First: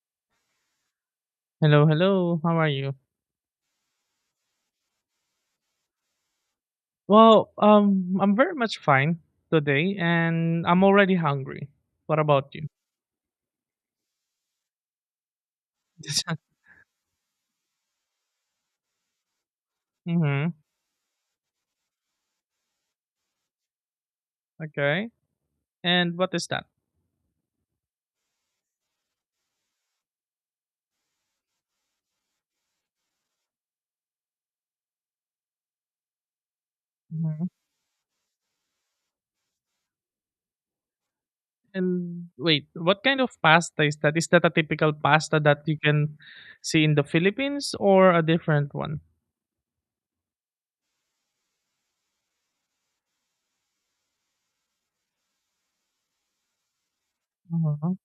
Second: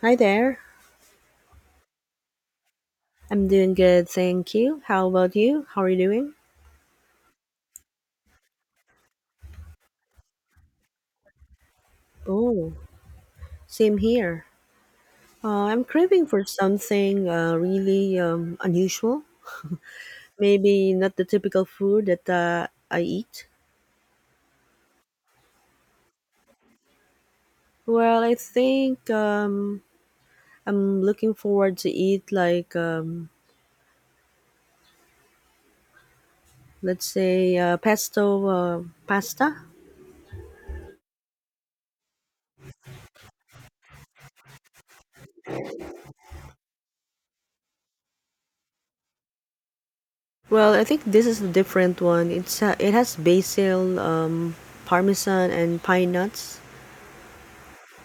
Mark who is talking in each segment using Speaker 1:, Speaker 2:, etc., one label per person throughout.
Speaker 1: Hi there.
Speaker 2: Hello, hello. How are you?
Speaker 1: I'm doing good, thank you. How about you? How are you doing?
Speaker 2: I'm very much fine today, and I'm already hungry. What about you?
Speaker 1: Oh, same here. I'm craving for something really unusual.
Speaker 2: Mm-hmm.
Speaker 1: Maybe not the typical food that I eat.
Speaker 2: Okay. And what is that?
Speaker 1: Well, I think I'm looking forward to eat like, let's
Speaker 2: Hmm.
Speaker 1: say, pesto pasta.
Speaker 2: And wait, what kind of pasta is that? Is that a typical pasta that you can see in the Philippines or a different one?
Speaker 1: Well, I think this is a different one. It has basil, parmesan, and pine nuts.
Speaker 2: Hmm.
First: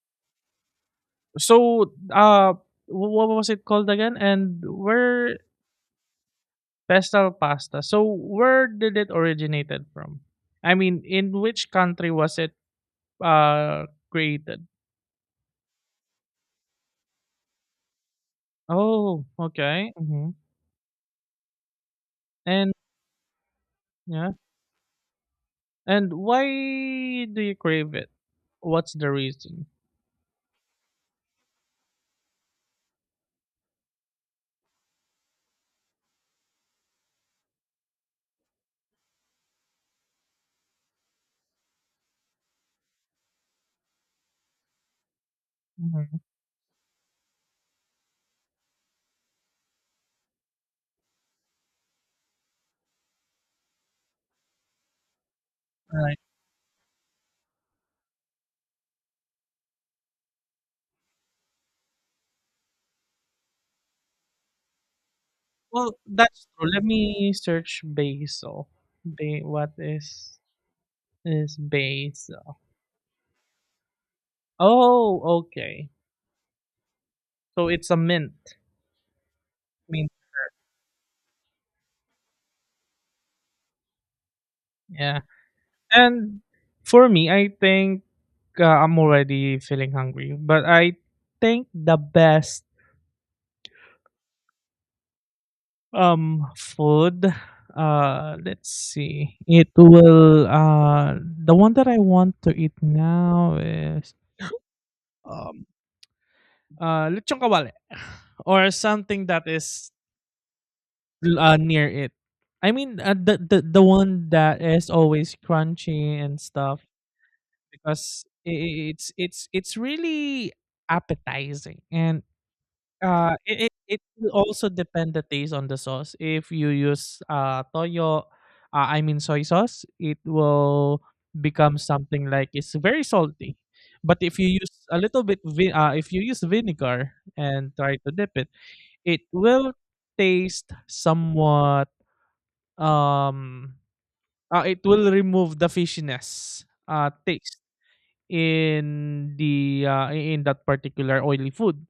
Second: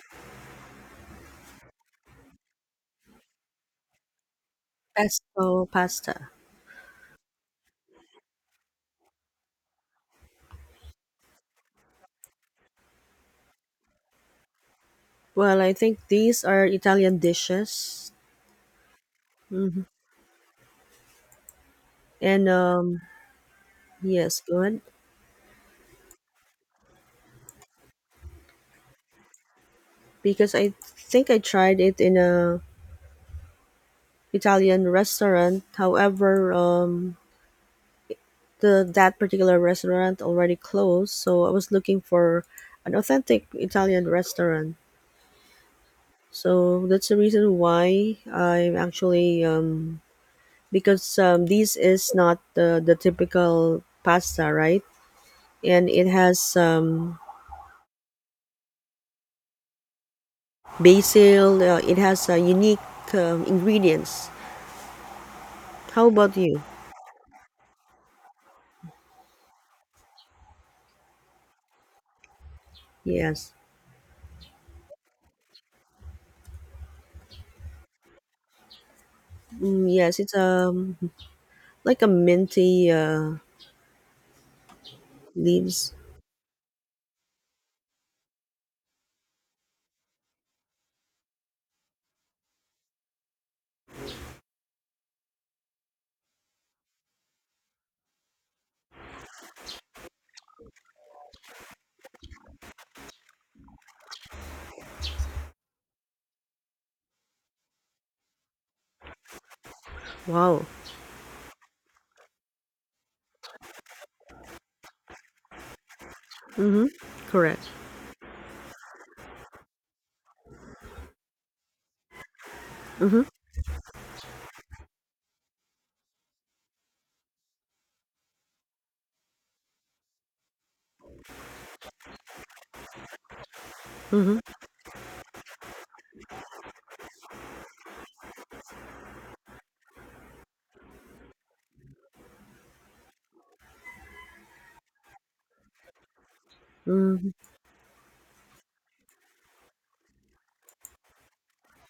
Speaker 2: So, uh, what was it called again? And where
Speaker 1: Pesto pasta.
Speaker 2: pestle pasta? So, where did it originated from? I mean, in which country was it created.
Speaker 1: Well, I think these are Italian dishes.
Speaker 2: Oh,
Speaker 1: Hmm.
Speaker 2: okay. Hmm.
Speaker 1: And
Speaker 2: And yeah.
Speaker 1: yes, good.
Speaker 2: And why do you crave it? What's the reason?
Speaker 1: Because I think I tried it in a Italian restaurant. However, the that particular restaurant already closed, so I was looking for an authentic Italian restaurant.
Speaker 2: Hmm.
Speaker 1: So that's the reason why I'm actually, because this is not the typical pasta, right? And it
Speaker 2: Right.
Speaker 1: has basil. It has unique ingredients.
Speaker 2: Well,
Speaker 1: How about
Speaker 2: that's
Speaker 1: you?
Speaker 2: true. Let me search basil. What is basil?
Speaker 1: Yes,
Speaker 2: Oh, okay. So it's a mint. Mint.
Speaker 1: yes. It's like a minty
Speaker 2: Yeah.
Speaker 1: leaves.
Speaker 2: And for me, I think I'm already feeling hungry, but I think the best food. Let's see. It will. The one that I want to eat now is um lechon kawale or something that is
Speaker 1: Wow.
Speaker 2: near it. I mean, the one that is always crunchy and stuff
Speaker 1: Mm-hmm. Correct.
Speaker 2: because it's really appetizing and
Speaker 1: Mm-hmm.
Speaker 2: It it will also depend the taste on the sauce. If you use toyo, I mean soy sauce, it will become something like it's very salty. But if you
Speaker 1: Mm-hmm.
Speaker 2: use a little bit, if you use vinegar and try to dip it, it will taste somewhat. Um, it will remove the fishiness
Speaker 1: Mm-hmm.
Speaker 2: taste in the in that particular oily food.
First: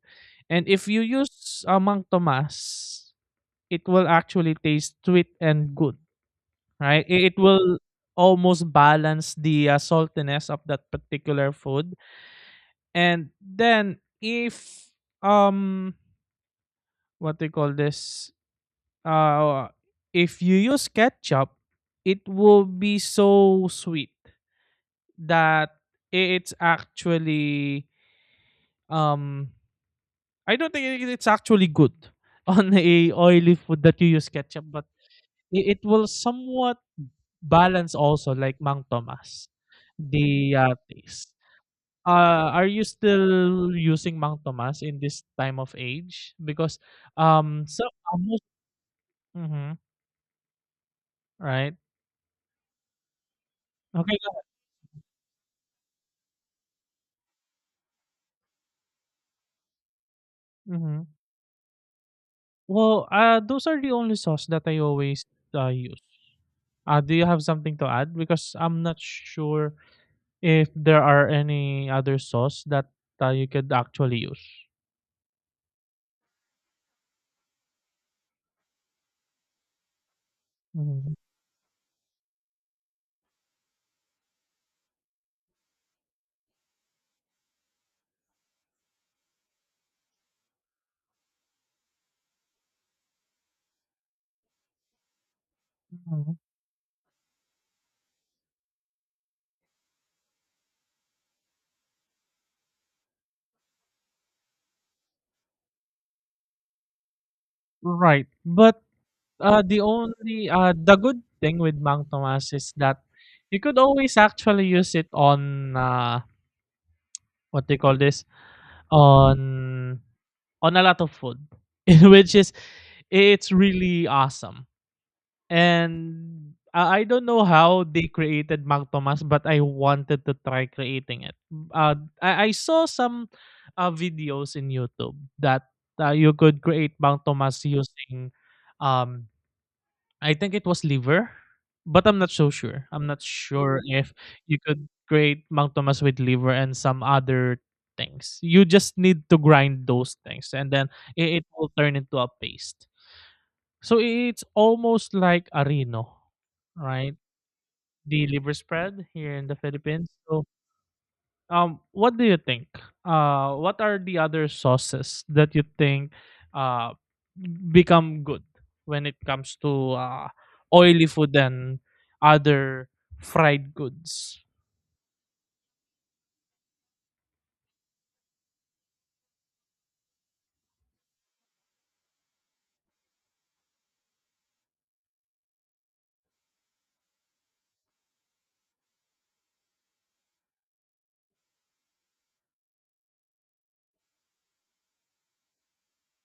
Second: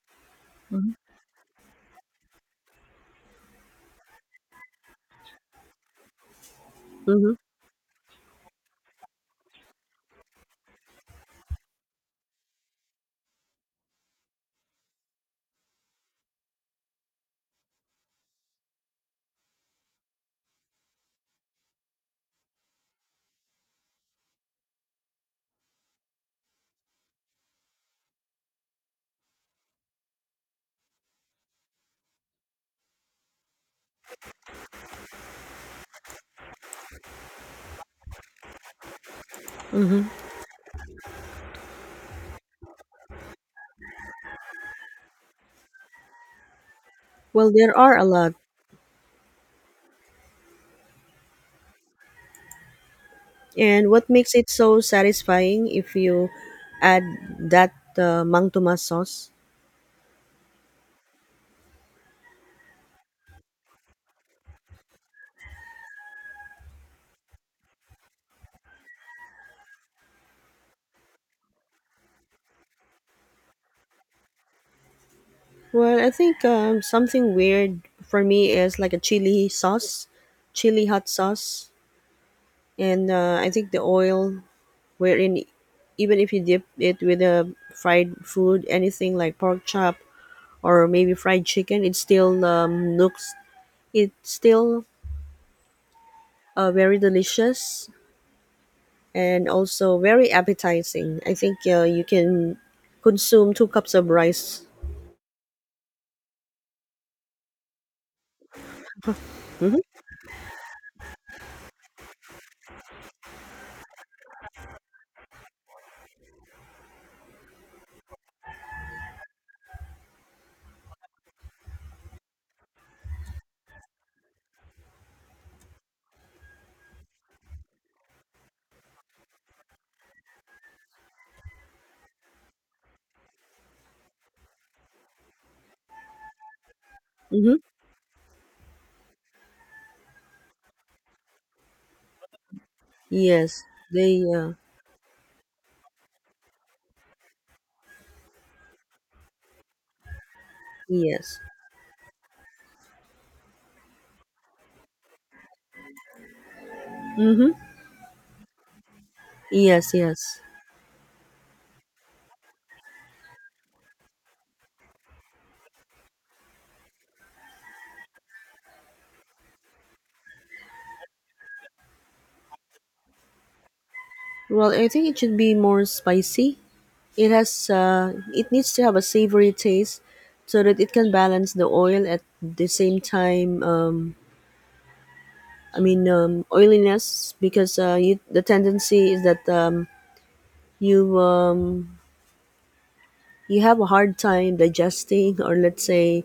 Speaker 2: And if
Speaker 1: Mm-hmm.
Speaker 2: you use Mang Tomas, it will actually taste sweet and good, right?
Speaker 1: Mm-hmm.
Speaker 2: It will almost balance the saltiness of that particular food. And then if um what do you call this? Uh if you use ketchup, it will be so sweet that it's actually um I don't think it- it's actually good on a oily food that you use ketchup, but it will somewhat balance also like Mang Tomas,
Speaker 1: Mm-hmm.
Speaker 2: the taste. Are you still using Mang Tomas in this time of age? Because
Speaker 1: Well, there
Speaker 2: so
Speaker 1: are a lot,
Speaker 2: almost mm-hmm, right?
Speaker 1: and what
Speaker 2: Okay.
Speaker 1: makes it so satisfying if you add that Mang Tomas sauce?
Speaker 2: Mm-hmm. Well, those are the only sauce that I always use. Do you have something to add? Because I'm not sure if there are any other sauce that you could actually use.
Speaker 1: Well, I think something weird for me is like a chili sauce, chili hot
Speaker 2: Mhm.
Speaker 1: sauce. And I think the oil, wherein even if you dip it with a fried food, anything like pork chop or maybe fried chicken, it still looks, it's still
Speaker 2: Mhm.
Speaker 1: very delicious and also very appetizing. I think you can consume 2 cups of rice.
Speaker 2: Right. But the only the good thing with Mang Tomas is that you could always actually use it on, what they call this? On on a lot of food, which is it's really awesome. And I don't know how they created Mang Tomas, but I wanted to try creating it. Uh, I saw some videos in YouTube that you could create Mang
Speaker 1: Mm-hmm.
Speaker 2: Tomas using um I think it was liver, but I'm not so sure. I'm not
Speaker 1: Yes,
Speaker 2: sure if
Speaker 1: they
Speaker 2: you could create Mang Tomas with liver and some other things. You just need to grind those things and then
Speaker 1: yes.
Speaker 2: it will turn into a paste. So it's almost like areno, right?
Speaker 1: Mm-hmm.
Speaker 2: The liver spread here in the
Speaker 1: Yes,
Speaker 2: Philippines.
Speaker 1: yes.
Speaker 2: So what do you think? What are the other sauces that you think uh become good when it comes to oily food and other fried goods?
Speaker 1: Well, I think it should be more spicy. It needs to have a savory taste so that it can balance the oil at the same time. I mean, oiliness, because you, the tendency is that you um, you have a hard time digesting, or let's say,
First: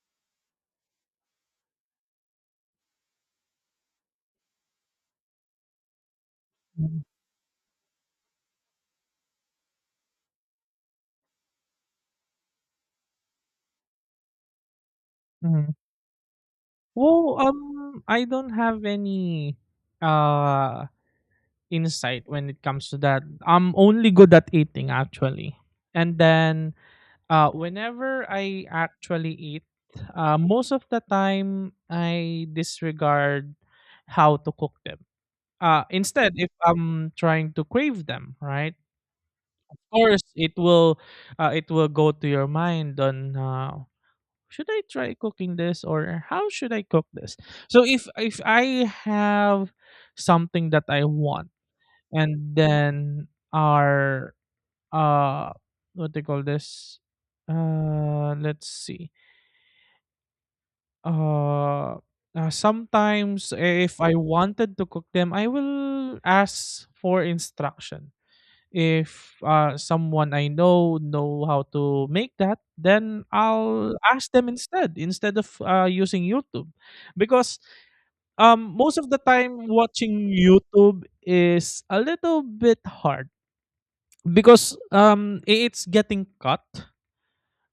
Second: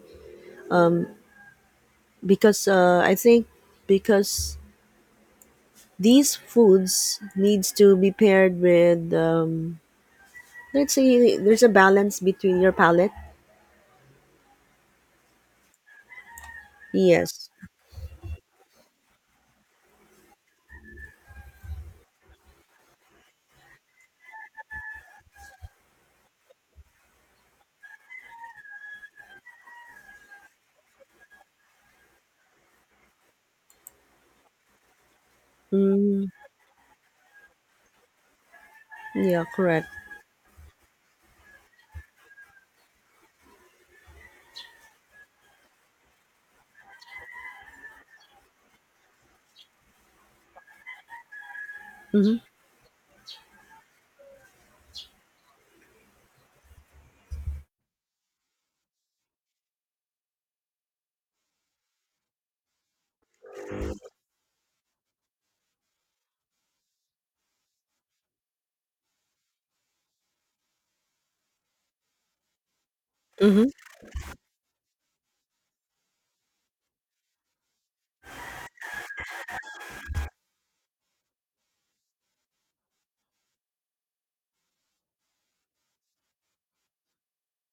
Speaker 1: because I think, because these foods needs to be paired with, let's say there's a balance between your palate.
Speaker 2: Mm-hmm. Well,
Speaker 1: Yes.
Speaker 2: I don't have any uh insight when it comes to that. I'm only good at eating actually, and then whenever I actually eat, most of the time I disregard how to cook them.
Speaker 1: Mm,
Speaker 2: Instead, if I'm trying to crave them, right?
Speaker 1: yeah.
Speaker 2: Of
Speaker 1: Correct.
Speaker 2: course, it will go to your mind on should I try cooking this or how should I cook this? So if I have something that I want
Speaker 1: Mm-hmm.
Speaker 2: and then our uh what they call this let's see Uh, sometimes eh, if I wanted to cook them, I will ask for instruction. If someone I know how to make that, then
Speaker 1: Mm-hmm.
Speaker 2: I'll ask them instead of using YouTube, because most of the time watching YouTube is a little bit hard because it's getting cut,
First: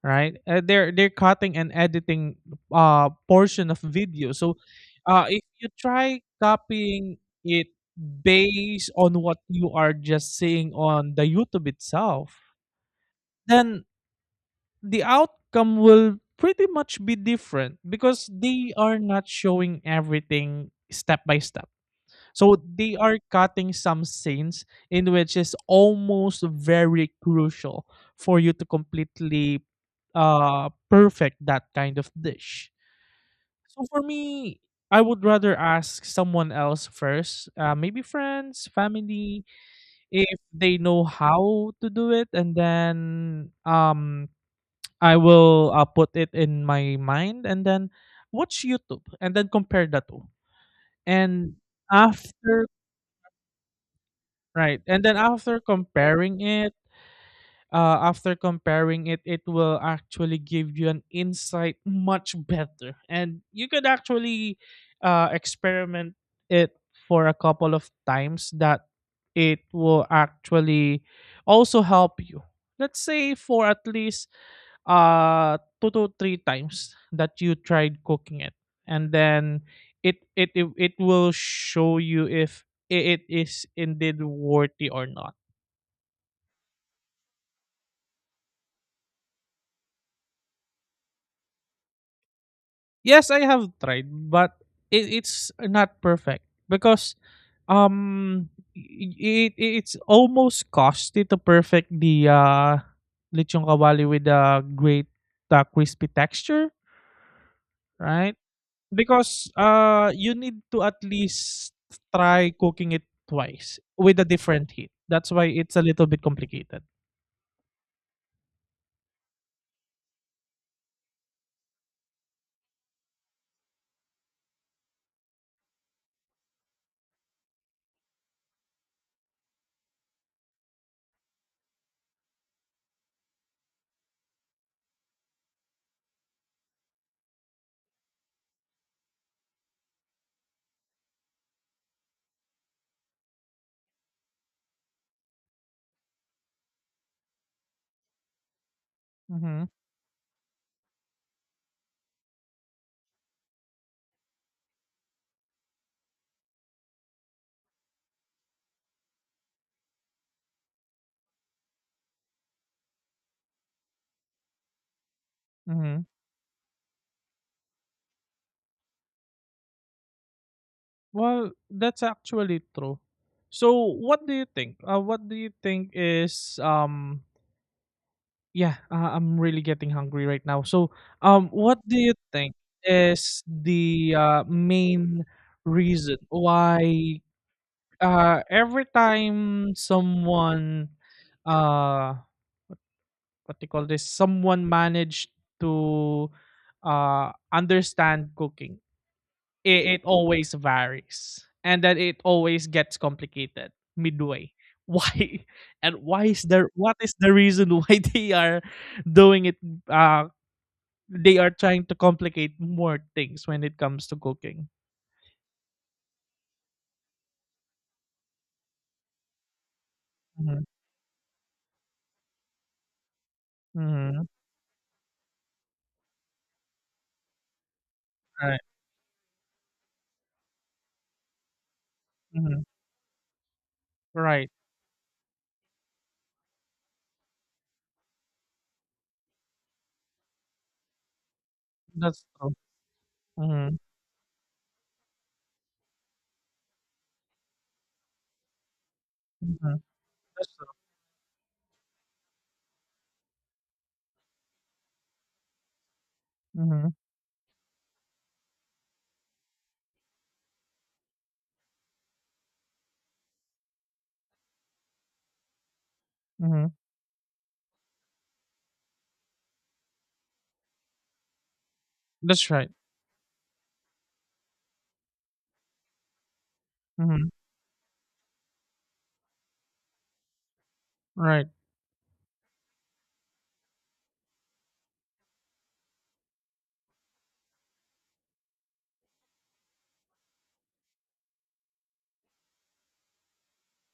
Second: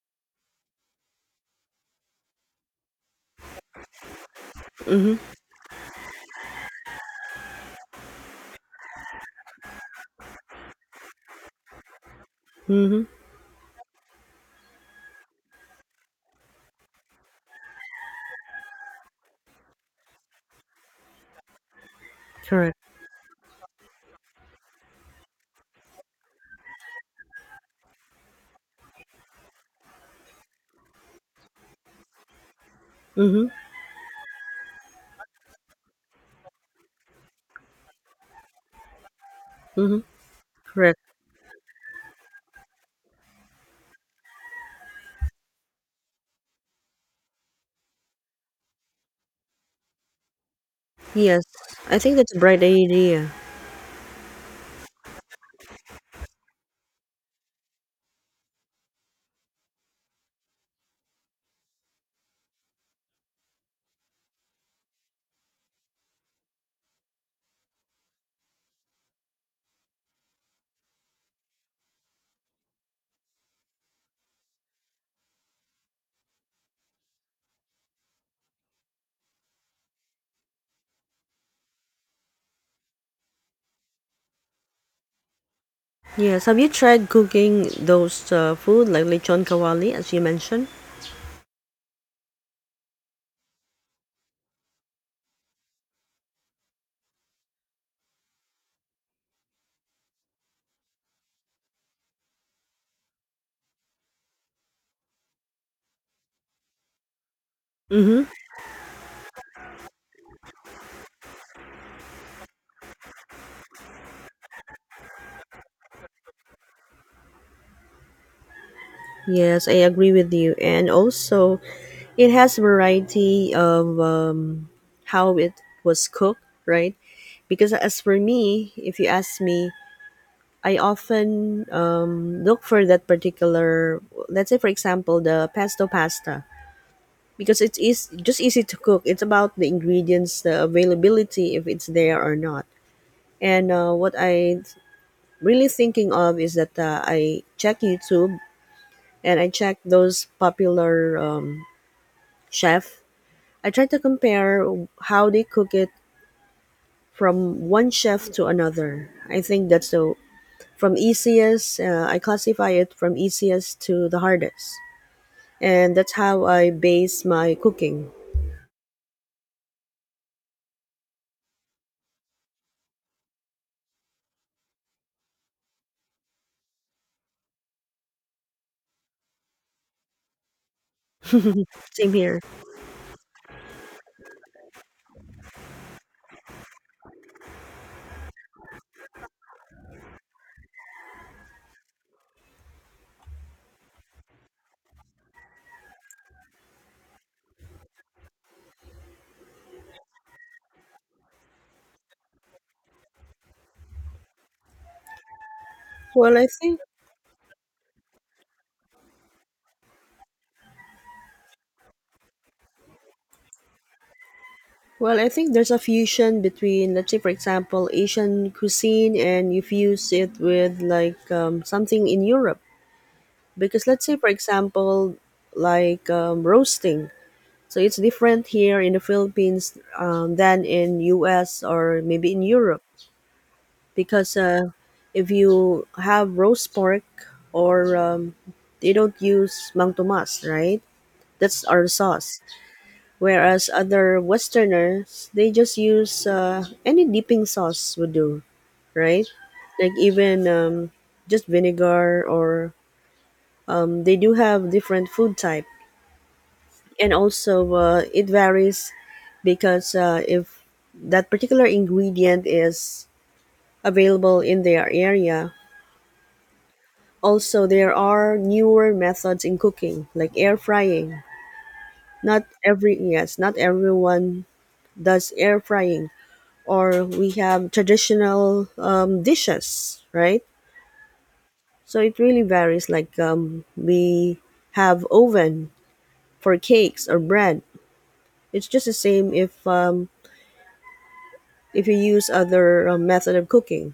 Speaker 2: right? They're cutting and editing portion of video. So
Speaker 1: Mm-hmm.
Speaker 2: if you try copying it based on what you are just seeing on the YouTube itself,
Speaker 1: Mhm.
Speaker 2: then the outcome will pretty much be different because they are not showing everything step by step so
Speaker 1: Correct.
Speaker 2: they are cutting some scenes in which is almost very crucial for you to completely perfect that kind of dish.
Speaker 1: Mhm.
Speaker 2: So for me, I would rather ask someone else first, maybe friends, family,
Speaker 1: Mhm.
Speaker 2: if they
Speaker 1: Correct.
Speaker 2: know how to do it, and then um I will put it in my mind, and then watch YouTube, and then compare the two.
Speaker 1: Yes.
Speaker 2: And
Speaker 1: I think that's a bright
Speaker 2: after
Speaker 1: idea.
Speaker 2: Right. And then after comparing it, it will actually give you an insight much better. And you could actually experiment it for a couple of times that it will actually also help you. Let's say for at least two to three times that you tried cooking it. And then it will show you if it is indeed worthy or not.
Speaker 1: Yes. Have you tried cooking those food like lechon kawali as you mentioned?
Speaker 2: Yes, I have tried but it's not perfect because um it's almost costly to perfect the lechon kawali with a great crispy texture,
Speaker 1: Mhm.
Speaker 2: right? Because, you need to at least try cooking it twice with a different heat. That's why it's a little bit complicated.
Speaker 1: Yes, I agree with you. And also, it has variety of how it was cooked, right? Because as for me, if you ask me, I often look for that particular. Let's say, for example, the pesto pasta, because it's eas just easy to cook. It's about the ingredients, the availability, if it's there or not. And what I really thinking of is that, I check YouTube and I
Speaker 2: Mhm.
Speaker 1: check those popular chef. I try to compare how they cook it from one chef to another. I think that's the from easiest. I classify it from easiest to the hardest, and
Speaker 2: Mhm.
Speaker 1: that's how I base my cooking.
Speaker 2: Well, that's actually true. So, what do you think? What do you think is yeah, I'm really getting hungry right now. So, what do
Speaker 1: Same
Speaker 2: you
Speaker 1: here.
Speaker 2: think is the main reason why every time someone uh what do you call this someone managed to understand cooking it always varies and then it always gets complicated midway why and why
Speaker 1: Well,
Speaker 2: is
Speaker 1: I
Speaker 2: there
Speaker 1: think
Speaker 2: what is the reason why they are doing it uh they are trying to complicate more things when it comes to cooking.
Speaker 1: Well, I think there's a fusion between, let's say, for example, Asian cuisine, and you fuse it
Speaker 2: Hmm.
Speaker 1: with, like, something in Europe. Because, let's say,
Speaker 2: Hmm.
Speaker 1: for example, like roasting. So it's different
Speaker 2: Right.
Speaker 1: here in the Philippines than in U.S. or maybe in
Speaker 2: Hmm.
Speaker 1: Europe, because
Speaker 2: Right.
Speaker 1: if you have roast pork or, they don't use Mang Tomas, right? That's our
Speaker 2: That's
Speaker 1: sauce.
Speaker 2: true.
Speaker 1: Whereas
Speaker 2: Hmm.
Speaker 1: other Westerners, they just use, any dipping sauce would do, right?
Speaker 2: Hmm.
Speaker 1: Like, even
Speaker 2: That's true.
Speaker 1: just vinegar, or they do have different food type,
Speaker 2: Hmm.
Speaker 1: and also, it varies because, if that particular ingredient is available in their area.
Speaker 2: Hmm.
Speaker 1: Also, there are newer methods in cooking, like air frying. Not
Speaker 2: That's right.
Speaker 1: every yes, not everyone does air frying, or
Speaker 2: Hmm.
Speaker 1: we have traditional dishes, right?
Speaker 2: Right.
Speaker 1: So it really varies. Like, we have oven for cakes or bread. It's just the same if, if you use other method of cooking.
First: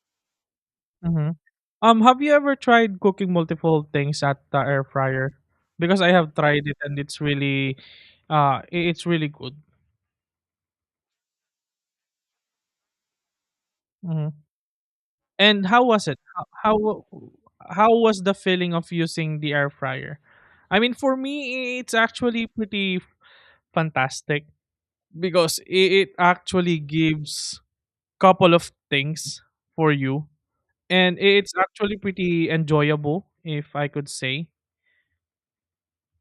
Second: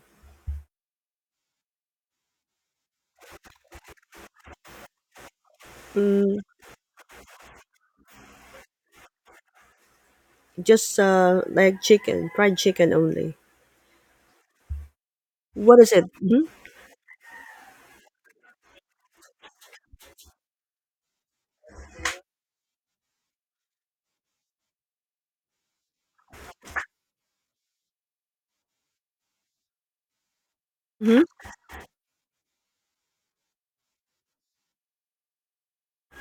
Speaker 2: Mhm. Have you ever tried cooking multiple things at the air fryer? Because I have
Speaker 1: Mm,
Speaker 2: tried it and it's really, it's really good.
Speaker 1: just like chicken, fried chicken only.
Speaker 2: Hmm. And
Speaker 1: What
Speaker 2: how
Speaker 1: is it?
Speaker 2: was it?
Speaker 1: Hmm.
Speaker 2: How was the feeling of using the air fryer? I mean, for me, it's actually pretty fantastic because it actually gives couple of things for you, and
Speaker 1: Hmm.
Speaker 2: it's actually pretty enjoyable, if I could say.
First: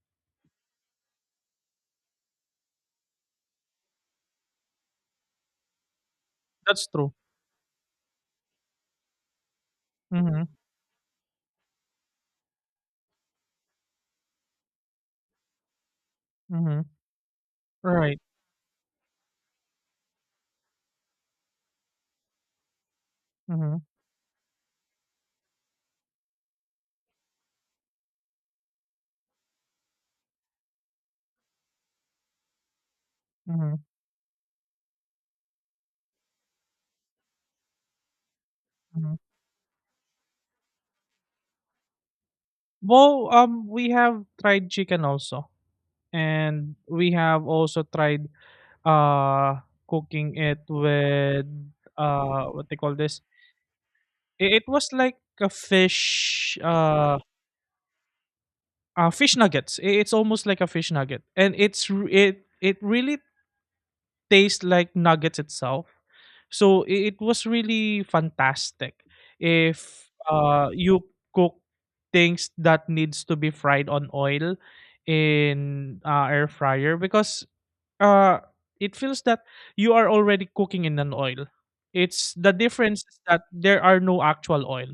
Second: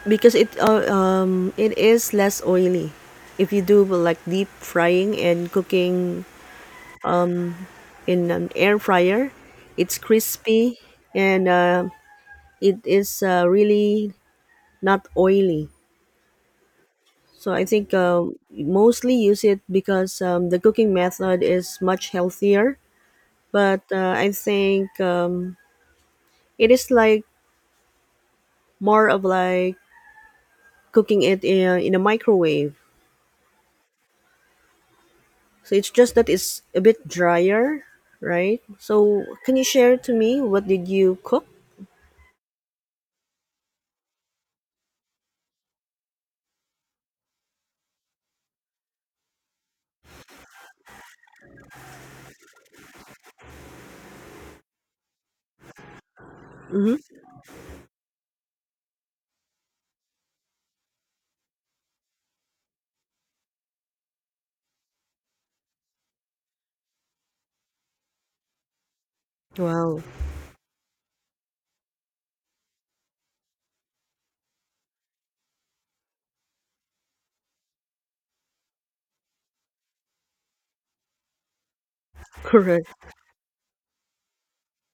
Speaker 1: Because it is less oily. If you do like deep frying and cooking
Speaker 2: That's true.
Speaker 1: in an air fryer, it's
Speaker 2: Mhm,
Speaker 1: crispy, and it is really not oily.
Speaker 2: mhm.
Speaker 1: So I think
Speaker 2: Right.
Speaker 1: mostly use it because, the cooking method is much healthier.
Speaker 2: Mhm,
Speaker 1: But I think, it is like more of like cooking it in a microwave.
Speaker 2: mhm,
Speaker 1: So it's just that it's a bit drier, right?
Speaker 2: mhm.
Speaker 1: So can you share to me what did you cook?
Speaker 2: Well, we have tried chicken also, and we have also tried, uh, cooking it with, what they call this? It was like a fish,
Speaker 1: Mm-hmm.
Speaker 2: fish nuggets. I It's almost like a fish nugget, and it's r it it really taste like nuggets itself. So it was really fantastic
Speaker 1: Wow,
Speaker 2: if you cook things that needs to be fried on oil in air fryer because uh, it feels that you are already cooking in an oil. It's the
Speaker 1: correct.
Speaker 2: difference is that there are no actual oil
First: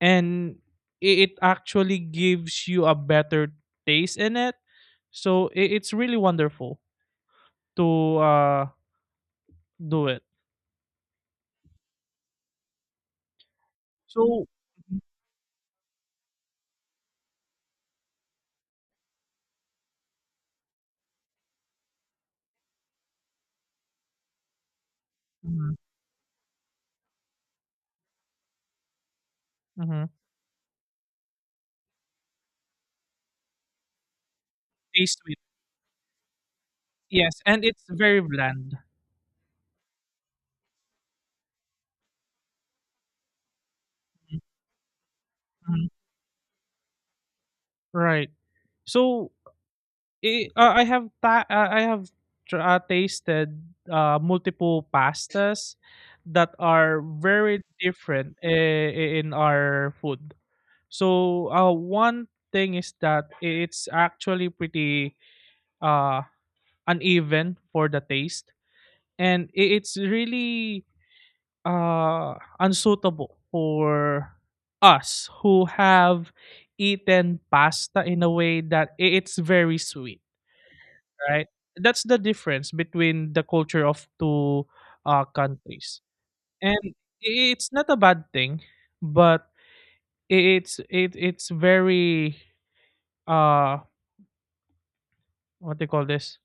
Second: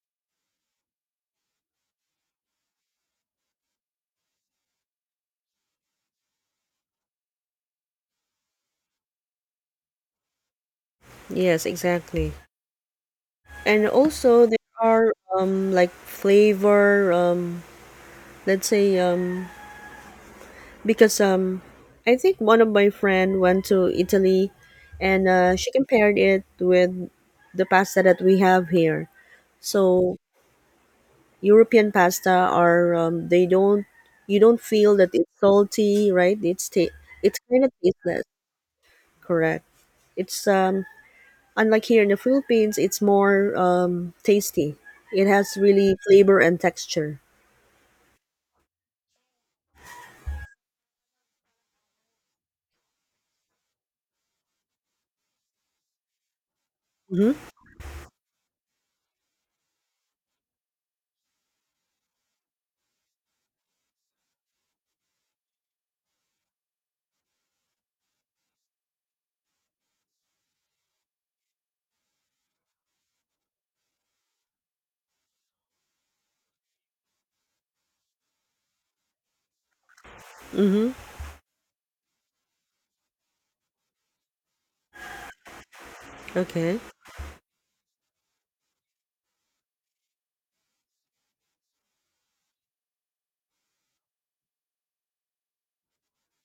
Speaker 2: and it actually gives you a better taste in it. So it's really wonderful to uh, do it.
Speaker 1: Yes, exactly. And also,
Speaker 2: So
Speaker 1: there
Speaker 2: mhm,
Speaker 1: are like flavor, let's say, because I think one of my friend went to Italy, and she
Speaker 2: mhm,
Speaker 1: compared it with the pasta that we have here.
Speaker 2: mhm.
Speaker 1: So European pasta are, they don't, you don't feel that
Speaker 2: Taste
Speaker 1: it's
Speaker 2: sweet.
Speaker 1: salty, right? It's
Speaker 2: Yes,
Speaker 1: kind
Speaker 2: and
Speaker 1: of
Speaker 2: it's very
Speaker 1: tasteless,
Speaker 2: bland.
Speaker 1: correct? It's, unlike here in the Philippines, it's more tasty. It has
Speaker 2: Mhm.
Speaker 1: really flavor and texture.
Speaker 2: Right. So I have tasted multiple pastas that are
Speaker 1: Mhm.
Speaker 2: very different in our food. So one thing is that it's actually pretty uh, uneven for the taste, and it's really uh, unsuitable for us who have eaten pasta in a way that it's very sweet,
Speaker 1: Mhm.
Speaker 2: right? That's the difference between the culture of two countries,
Speaker 1: Okay.
Speaker 2: and it's not a bad thing, but it's very uh what do you call this?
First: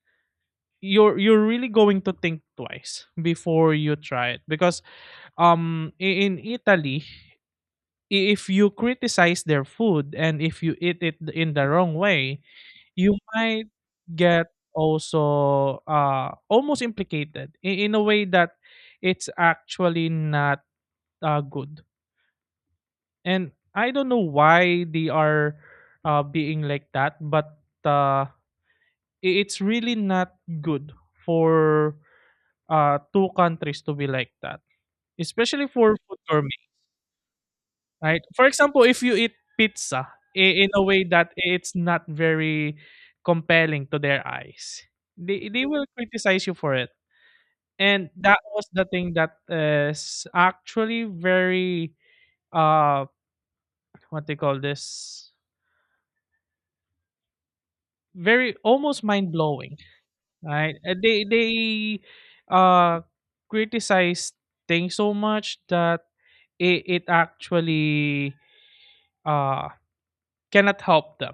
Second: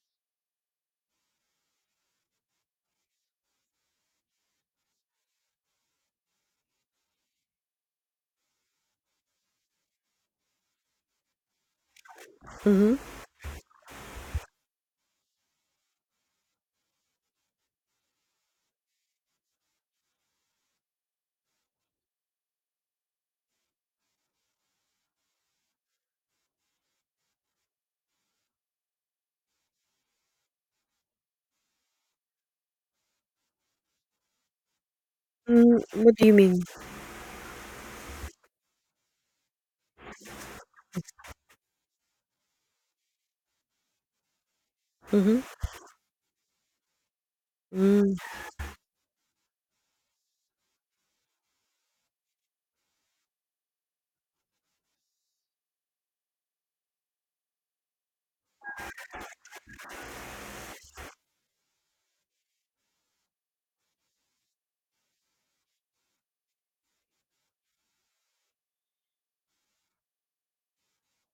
Speaker 2: You're really going to think twice before you try it because in Italy if you criticize their food and if you eat it in the wrong way,
Speaker 1: Mhm.
Speaker 2: you might get also almost implicated in a way that it's actually not good. And I don't know why they are being like that, but uh, it's really not good for two countries to be like that, especially
Speaker 1: Mm,
Speaker 2: for
Speaker 1: what
Speaker 2: food.
Speaker 1: do you mean?
Speaker 2: Right? For example, if you eat pizza in a way that it's not very compelling to their eyes, they will criticize you for it. And
Speaker 1: Mhm.
Speaker 2: that was the thing that is actually very uh what they call this very almost mind blowing, right? They uh criticize things so much that it actually uh cannot help them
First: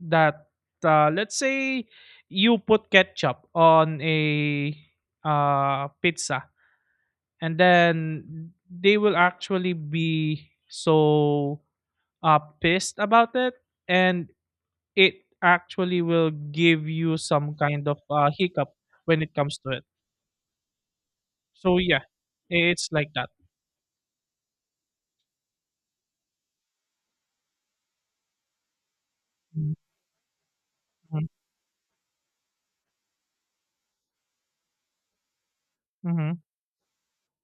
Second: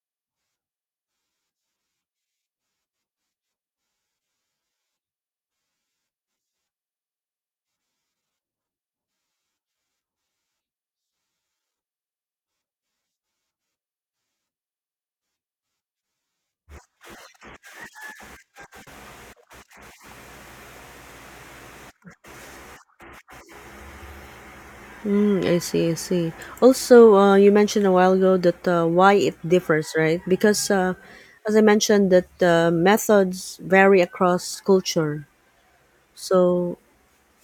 Speaker 2: that let's say you put ketchup on a pizza, and then they will actually be so pissed about it. And it actually will give you some kind of hiccup when it comes to it, so yeah, it's like that.
Speaker 1: I see, I see. Also, you mentioned a while ago that, why it
Speaker 2: Mm-hmm.
Speaker 1: differs, right? Because, as I mentioned, that methods vary across culture.
Speaker 2: Mm-hmm.
Speaker 1: So,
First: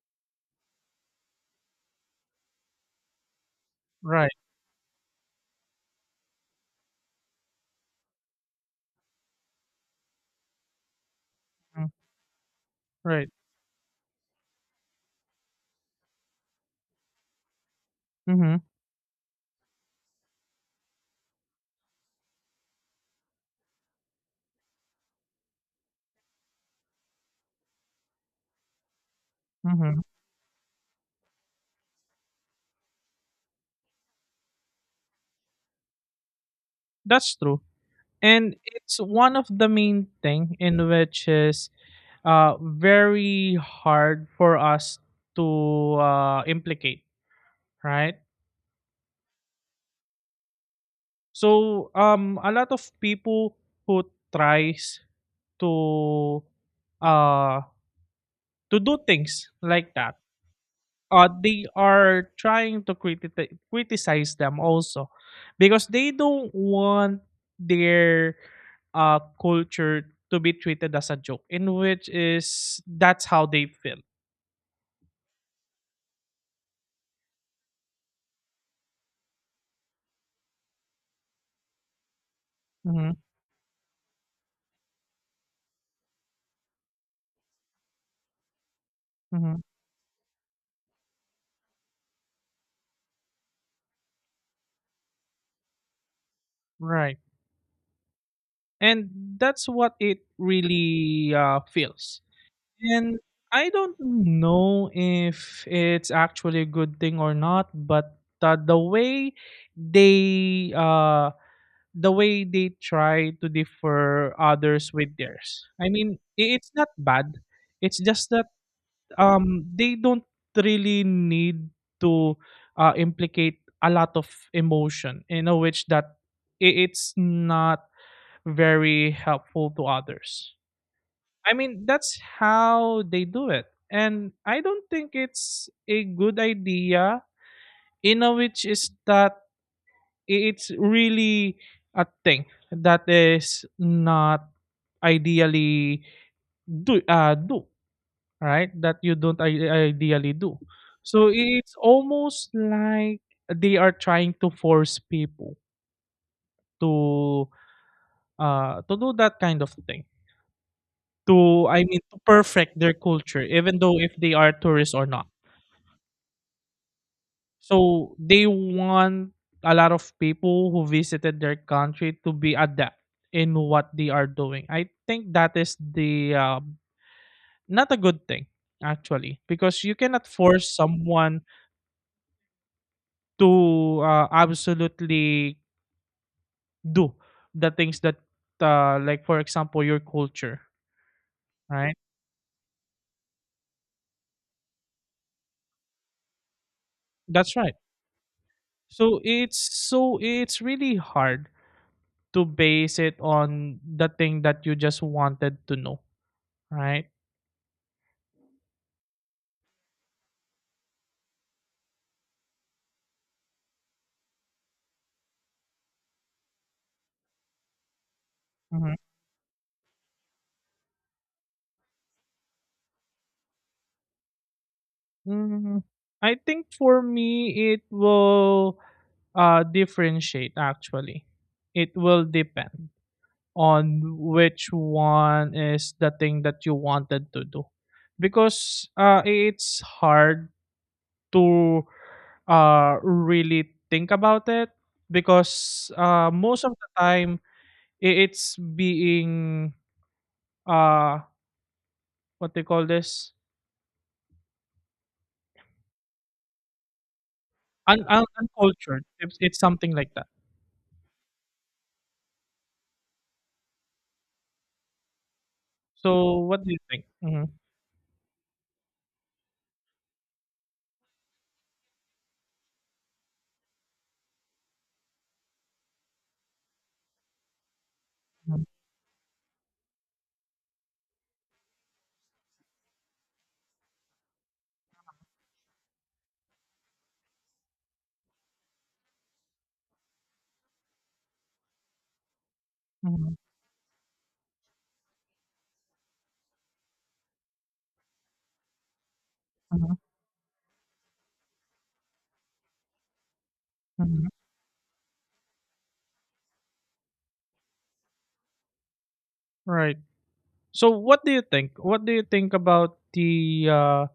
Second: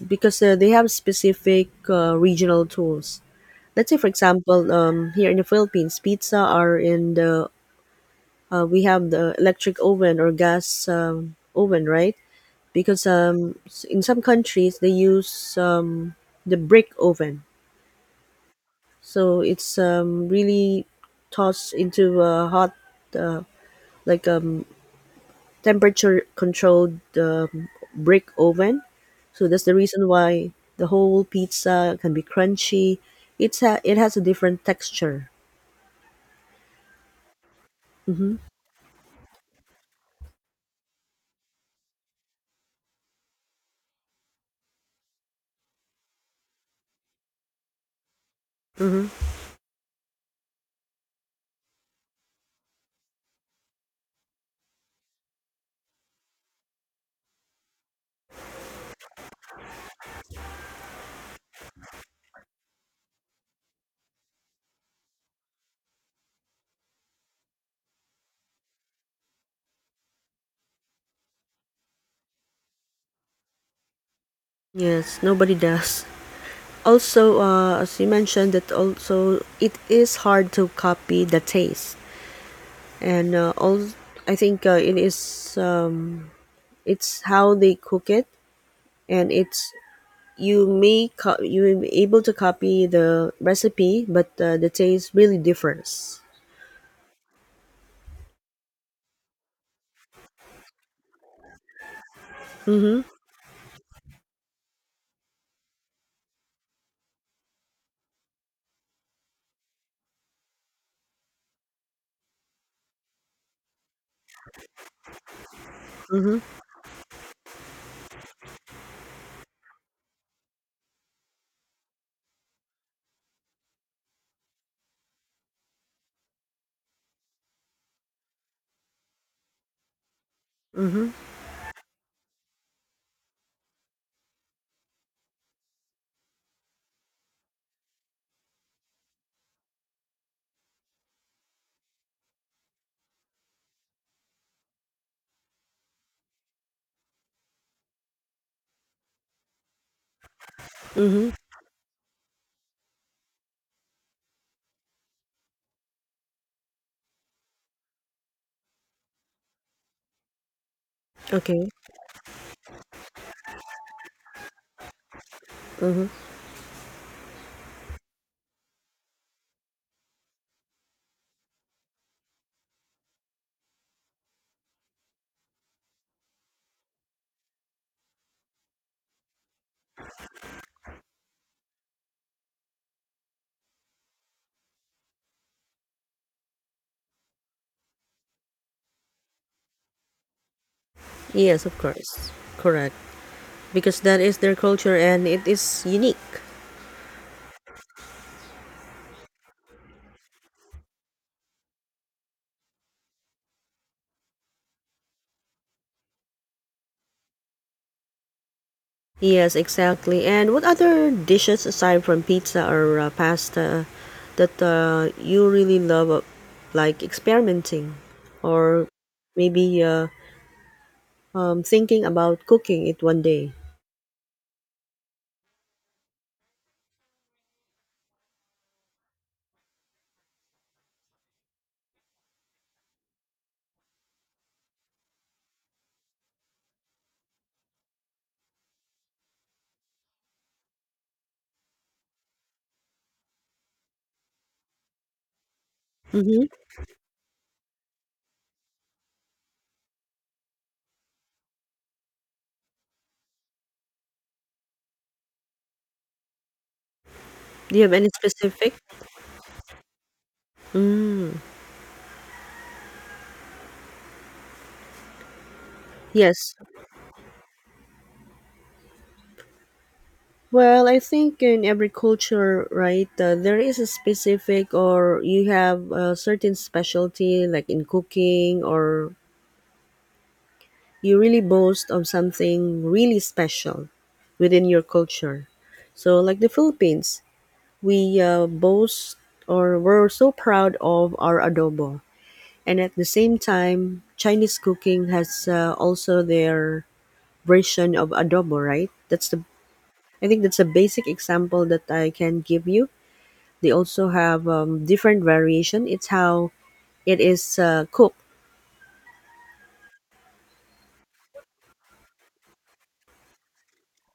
Speaker 1: because they have specific regional tools. Let's say, for
Speaker 2: Right.
Speaker 1: example, here in the Philippines, pizza are in the, we have the electric oven or gas oven,
Speaker 2: Mm.
Speaker 1: right? Because,
Speaker 2: Right.
Speaker 1: in some countries they use the brick oven,
Speaker 2: Mm-hmm.
Speaker 1: so it's really tossed into a hot, uh, like, temperature controlled, brick oven, so that's the
Speaker 2: Mm-hmm.
Speaker 1: reason why the whole pizza can be crunchy, it has a different texture.
Speaker 2: That's true.
Speaker 1: Mm-hmm.
Speaker 2: And it's one of the main thing in which is very hard for us to implicate, right?
Speaker 1: Mm-hmm.
Speaker 2: So a lot of people who tries to uh, to do things like that, they are trying to criticize them also, because they don't want their culture to be treated as a joke, in which is that's how they feel.
Speaker 1: Yes, nobody does. Also, as you mentioned, that also it is hard to copy the taste,
Speaker 2: Hmm.
Speaker 1: and, all I think, it's how they cook it, and
Speaker 2: Hmm.
Speaker 1: it's you may be able to copy the recipe, but, the taste really differs.
Speaker 2: Right. And that's what it really feels. And I don't know if it's actually a good thing or not, but they uh the way they try to differ others with theirs, I mean,
Speaker 1: Mm-hmm.
Speaker 2: it's not bad, it's just that they don't really need to implicate a lot of emotion. In know which that it's not very helpful to others.
Speaker 1: Mm-hmm.
Speaker 2: I mean, that's how they do it. And I don't think it's a good idea, in a which is that it's really a thing that is not ideally do, do, right? That you don't ideally do.
Speaker 1: Mm-hmm.
Speaker 2: So it's almost like they are trying to force people to to do that kind of thing to,
Speaker 1: Okay.
Speaker 2: I mean, to perfect their culture, even though if they are tourists or not.
Speaker 1: Mm-hmm.
Speaker 2: So they want a lot of people who visited their country to be adept in what they are doing. I think that is the not a good thing actually, because you cannot force someone to absolutely do the things that like for example your culture,
Speaker 1: Yes, of
Speaker 2: right?
Speaker 1: course. Correct. Because that is their culture, and it is unique.
Speaker 2: That's right. So it's so it's really hard to base it on the thing that you just wanted to know, right?
Speaker 1: Yes, exactly. And what other dishes aside from pizza or, pasta that, you really love, like experimenting, or
Speaker 2: Mhm.
Speaker 1: maybe thinking about cooking it one day?
Speaker 2: Mm, I think for me, it will differentiate actually. It will depend on which one is the thing that you wanted to do. Because it's hard to really think about it, because
Speaker 1: Mm-hmm.
Speaker 2: most of the time it's being uh, what they call this,
Speaker 1: Do you have
Speaker 2: un
Speaker 1: any
Speaker 2: un
Speaker 1: specific?
Speaker 2: uncultured. It's something like that.
Speaker 1: Mm,
Speaker 2: So
Speaker 1: yes.
Speaker 2: what do you think? Mhm,
Speaker 1: Well, I think in every culture, right, there is a specific, or you have a certain specialty, like in cooking,
Speaker 2: mhm,
Speaker 1: or you really boast of something really special within your culture. So, like the Philippines, we boast, or we're so proud of our adobo. And at the
Speaker 2: mhm,
Speaker 1: same time, Chinese cooking has also their version of adobo, right? That's the
Speaker 2: mhm,
Speaker 1: I think that's a basic example that I can give you. They also
Speaker 2: mhm.
Speaker 1: have different variation. It's how it is cooked.
Speaker 2: Right. So what do you think? What do you think about uh,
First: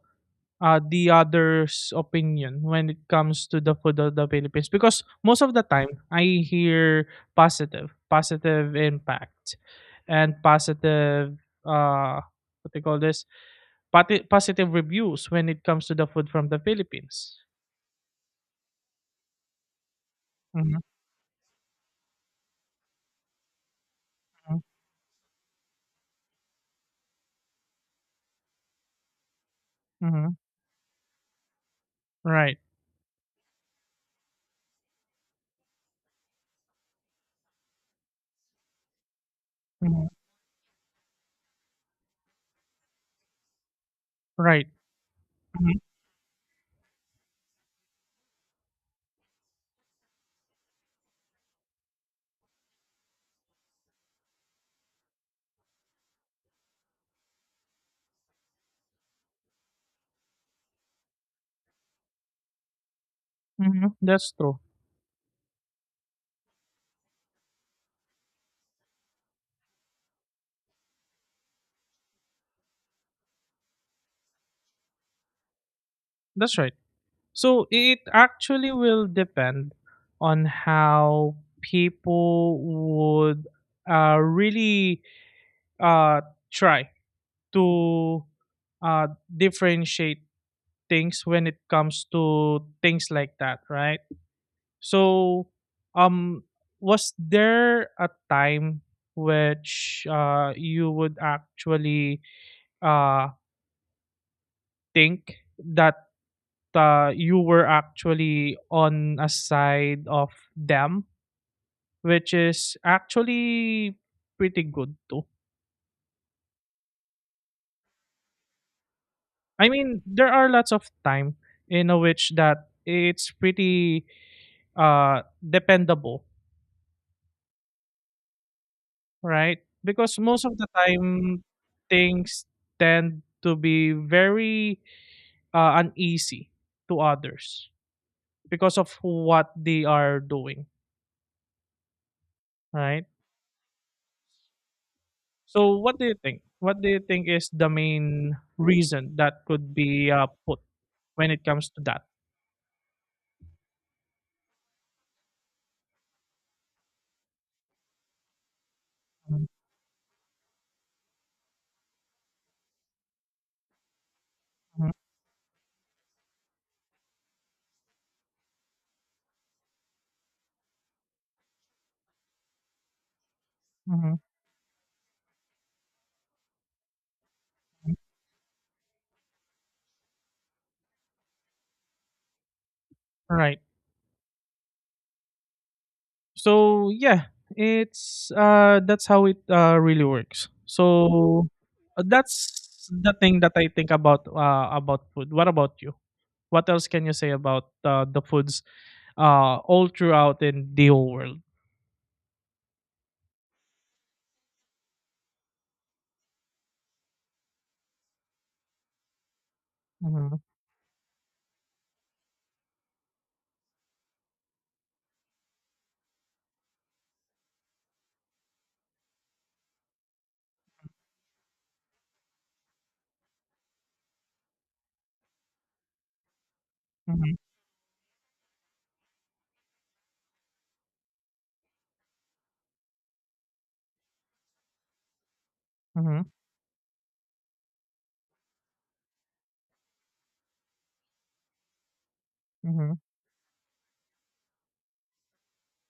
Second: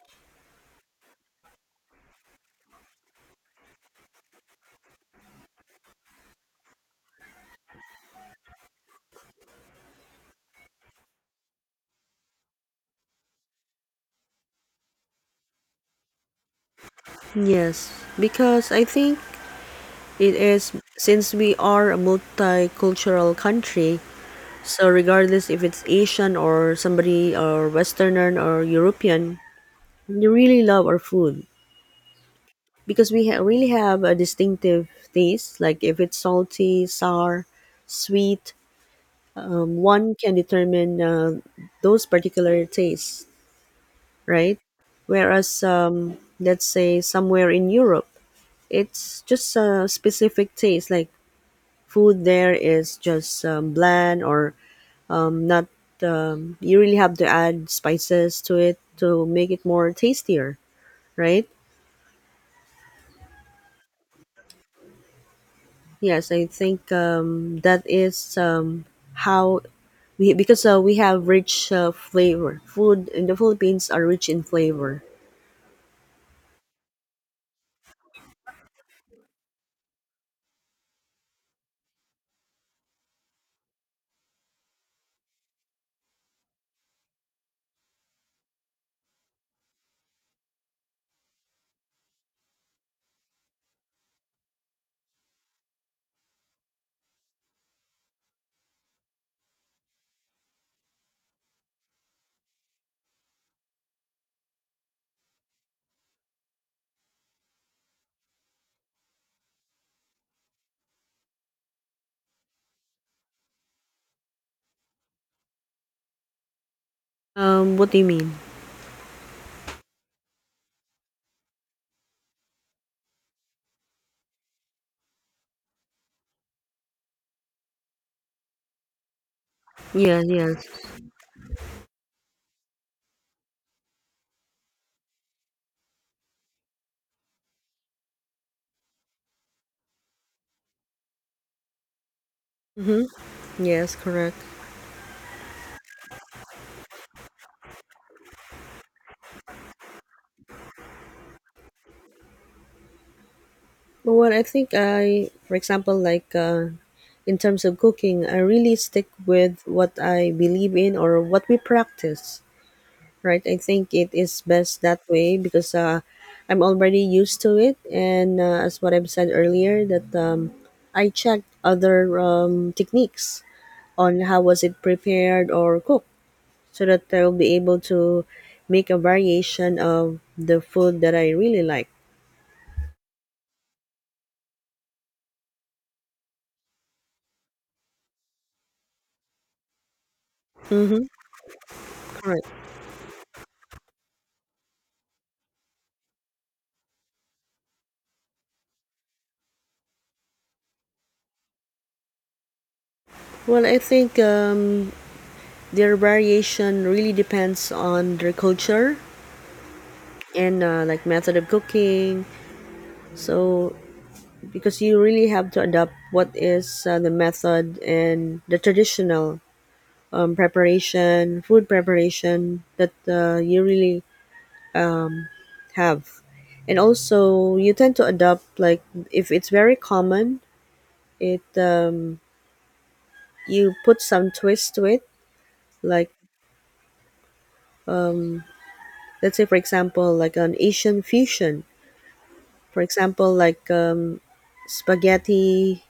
Speaker 2: uh, the other's opinion when it comes to the food of the Philippines? Because most of the time I hear positive, positive impact and positive uh what they call this, positive reviews when it comes to the food from the Philippines.
Speaker 1: Yes, because I think it is,
Speaker 2: Mm-hmm.
Speaker 1: since we are a multicultural country, so regardless if it's Asian or somebody or Westerner or European, we
Speaker 2: Hmm.
Speaker 1: really love our food
Speaker 2: Right.
Speaker 1: because we really have a distinctive taste. Like if it's salty, sour, sweet,
Speaker 2: Mhm.
Speaker 1: one can determine, those particular tastes, right?
Speaker 2: Right.
Speaker 1: Whereas,
Speaker 2: Mhm.
Speaker 1: let's say somewhere in Europe, it's just a specific taste. Like, food there is just bland or not. You really have to add spices to it to make it more tastier, right?
Speaker 2: Mhm. That's true.
Speaker 1: Yes, I think, that is, how we, because, we have rich flavor. Food in the Philippines are rich in flavor.
Speaker 2: That's right. So it actually will depend on how people would really uh, try to uh, differentiate things when it comes to things like that, right? So, um, was there a time which you would actually uh, think that you were actually on a side of them, which is actually pretty good too.
Speaker 1: What do you mean?
Speaker 2: I mean, there are lots of time in a which that it's pretty dependable, right? Because
Speaker 1: Yeah,
Speaker 2: most of the
Speaker 1: yes.
Speaker 2: time, things tend to be very uneasy to others because of what they are doing, right?
Speaker 1: Mm-hmm. Yes, correct.
Speaker 2: So what do you think? What do you think is the main reason that could be put when it comes to that?
Speaker 1: But what I think, I, for example, like in terms of cooking, I really stick
Speaker 2: Hmm.
Speaker 1: with what I believe in or what we practice, right? I think it is best that way because, I'm already used to it. And as what I've said earlier, that, I checked other techniques
Speaker 2: Hmm.
Speaker 1: on how was it prepared or cooked, so that I will be able to make a variation of the food that I really like.
Speaker 2: Right. So yeah, it's that's how it really works.
Speaker 1: Mm-hmm.
Speaker 2: So
Speaker 1: Correct.
Speaker 2: that's the thing that I think about food. What about you? What else can you say about the foods all throughout in the whole world?
Speaker 1: Well, I think, their variation really depends on their culture
Speaker 2: Mm-hmm.
Speaker 1: and, like method of cooking. So, because you really have to adapt what is, the method and the traditional preparation, food preparation that, you really have. And
Speaker 2: Mm-hmm.
Speaker 1: also, you tend to adopt, like, if it's very common, it you put some twist to it, like, let's say, for example, like an Asian fusion, for
Speaker 2: Mm-hmm.
Speaker 1: example, like spaghetti,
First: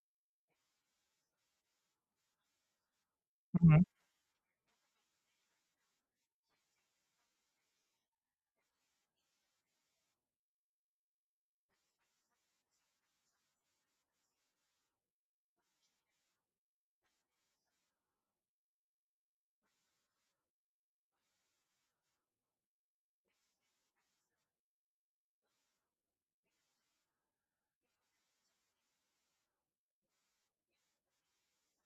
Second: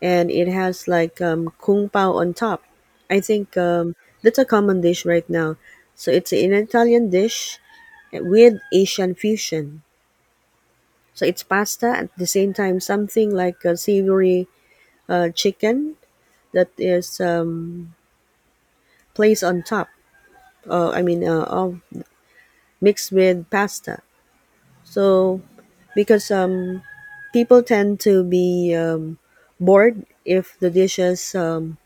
Speaker 1: and it has, like, kung pao on top. i think
Speaker 2: Mm-hmm.
Speaker 1: um, that's a common dish right now, so it's an Italian dish with Asian fusion, so it's pasta at the same time something like a savory chicken that is placed on top, I mean, of mixed with pasta. So, because people tend to be bored if the dishes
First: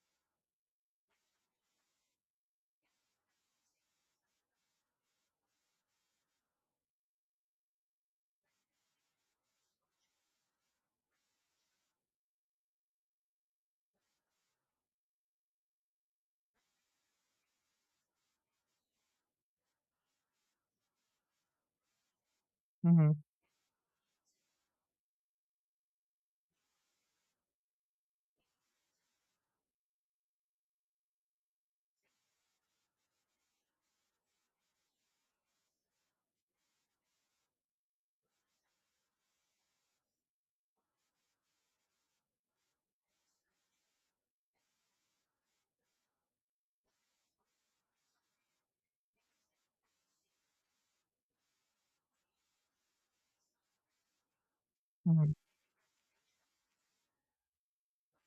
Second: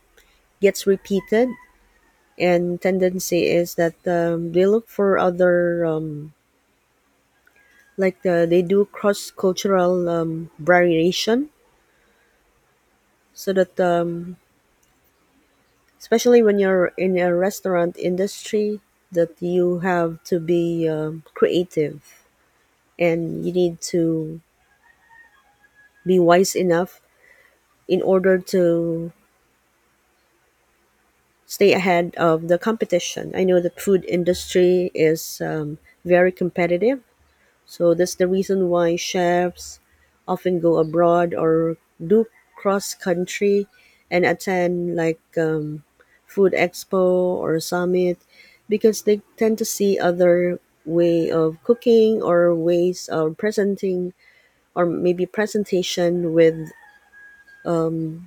Speaker 1: gets repeated, and tendency is that, they look for other, like, they do cross cultural variation, so that, especially when you're in a restaurant industry, that you have to be creative, and you need to be wise enough in order to stay ahead of the competition. I know the food industry is very competitive, so that's the reason why chefs often go abroad or do cross country and attend, like, food expo or summit, because they tend to see other way of cooking or ways of presenting, or maybe
Speaker 2: Mm-hmm.
Speaker 1: presentation with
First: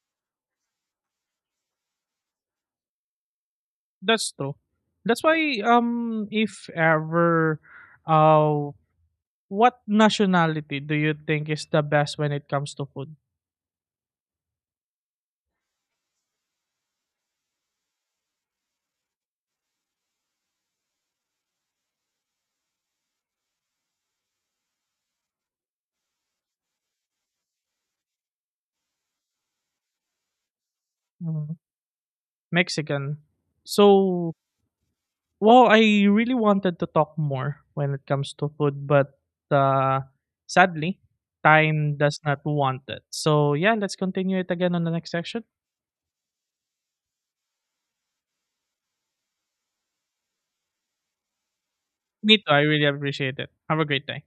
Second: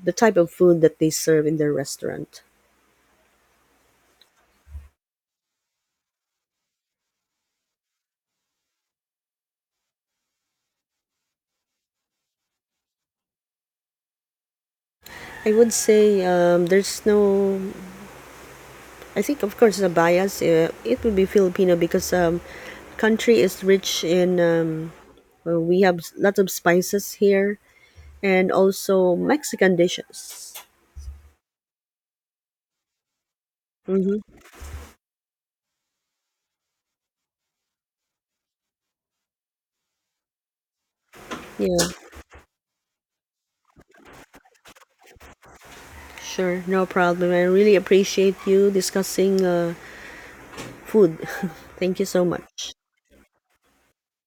Speaker 1: the type of food that they serve in their restaurant.
Speaker 2: That's true. That's why if ever uh what nationality do you think is the best when it comes to food?
Speaker 1: I would say, there's no, I think, of course, the bias, it would be Filipino, because, country is rich in, we have lots of spices here, and also Mexican dishes.
Speaker 2: Mm, Mexican. So,
Speaker 1: Mm-hmm.
Speaker 2: well, I really wanted to talk more when it comes to food, but uh sadly,
Speaker 1: Yeah,
Speaker 2: time does not want it. So, yeah, let's continue it again on the next section.
Speaker 1: sure, no problem. I really appreciate you discussing food. Thank you so
Speaker 2: Me too. I
Speaker 1: much.
Speaker 2: really appreciate it. Have a great day.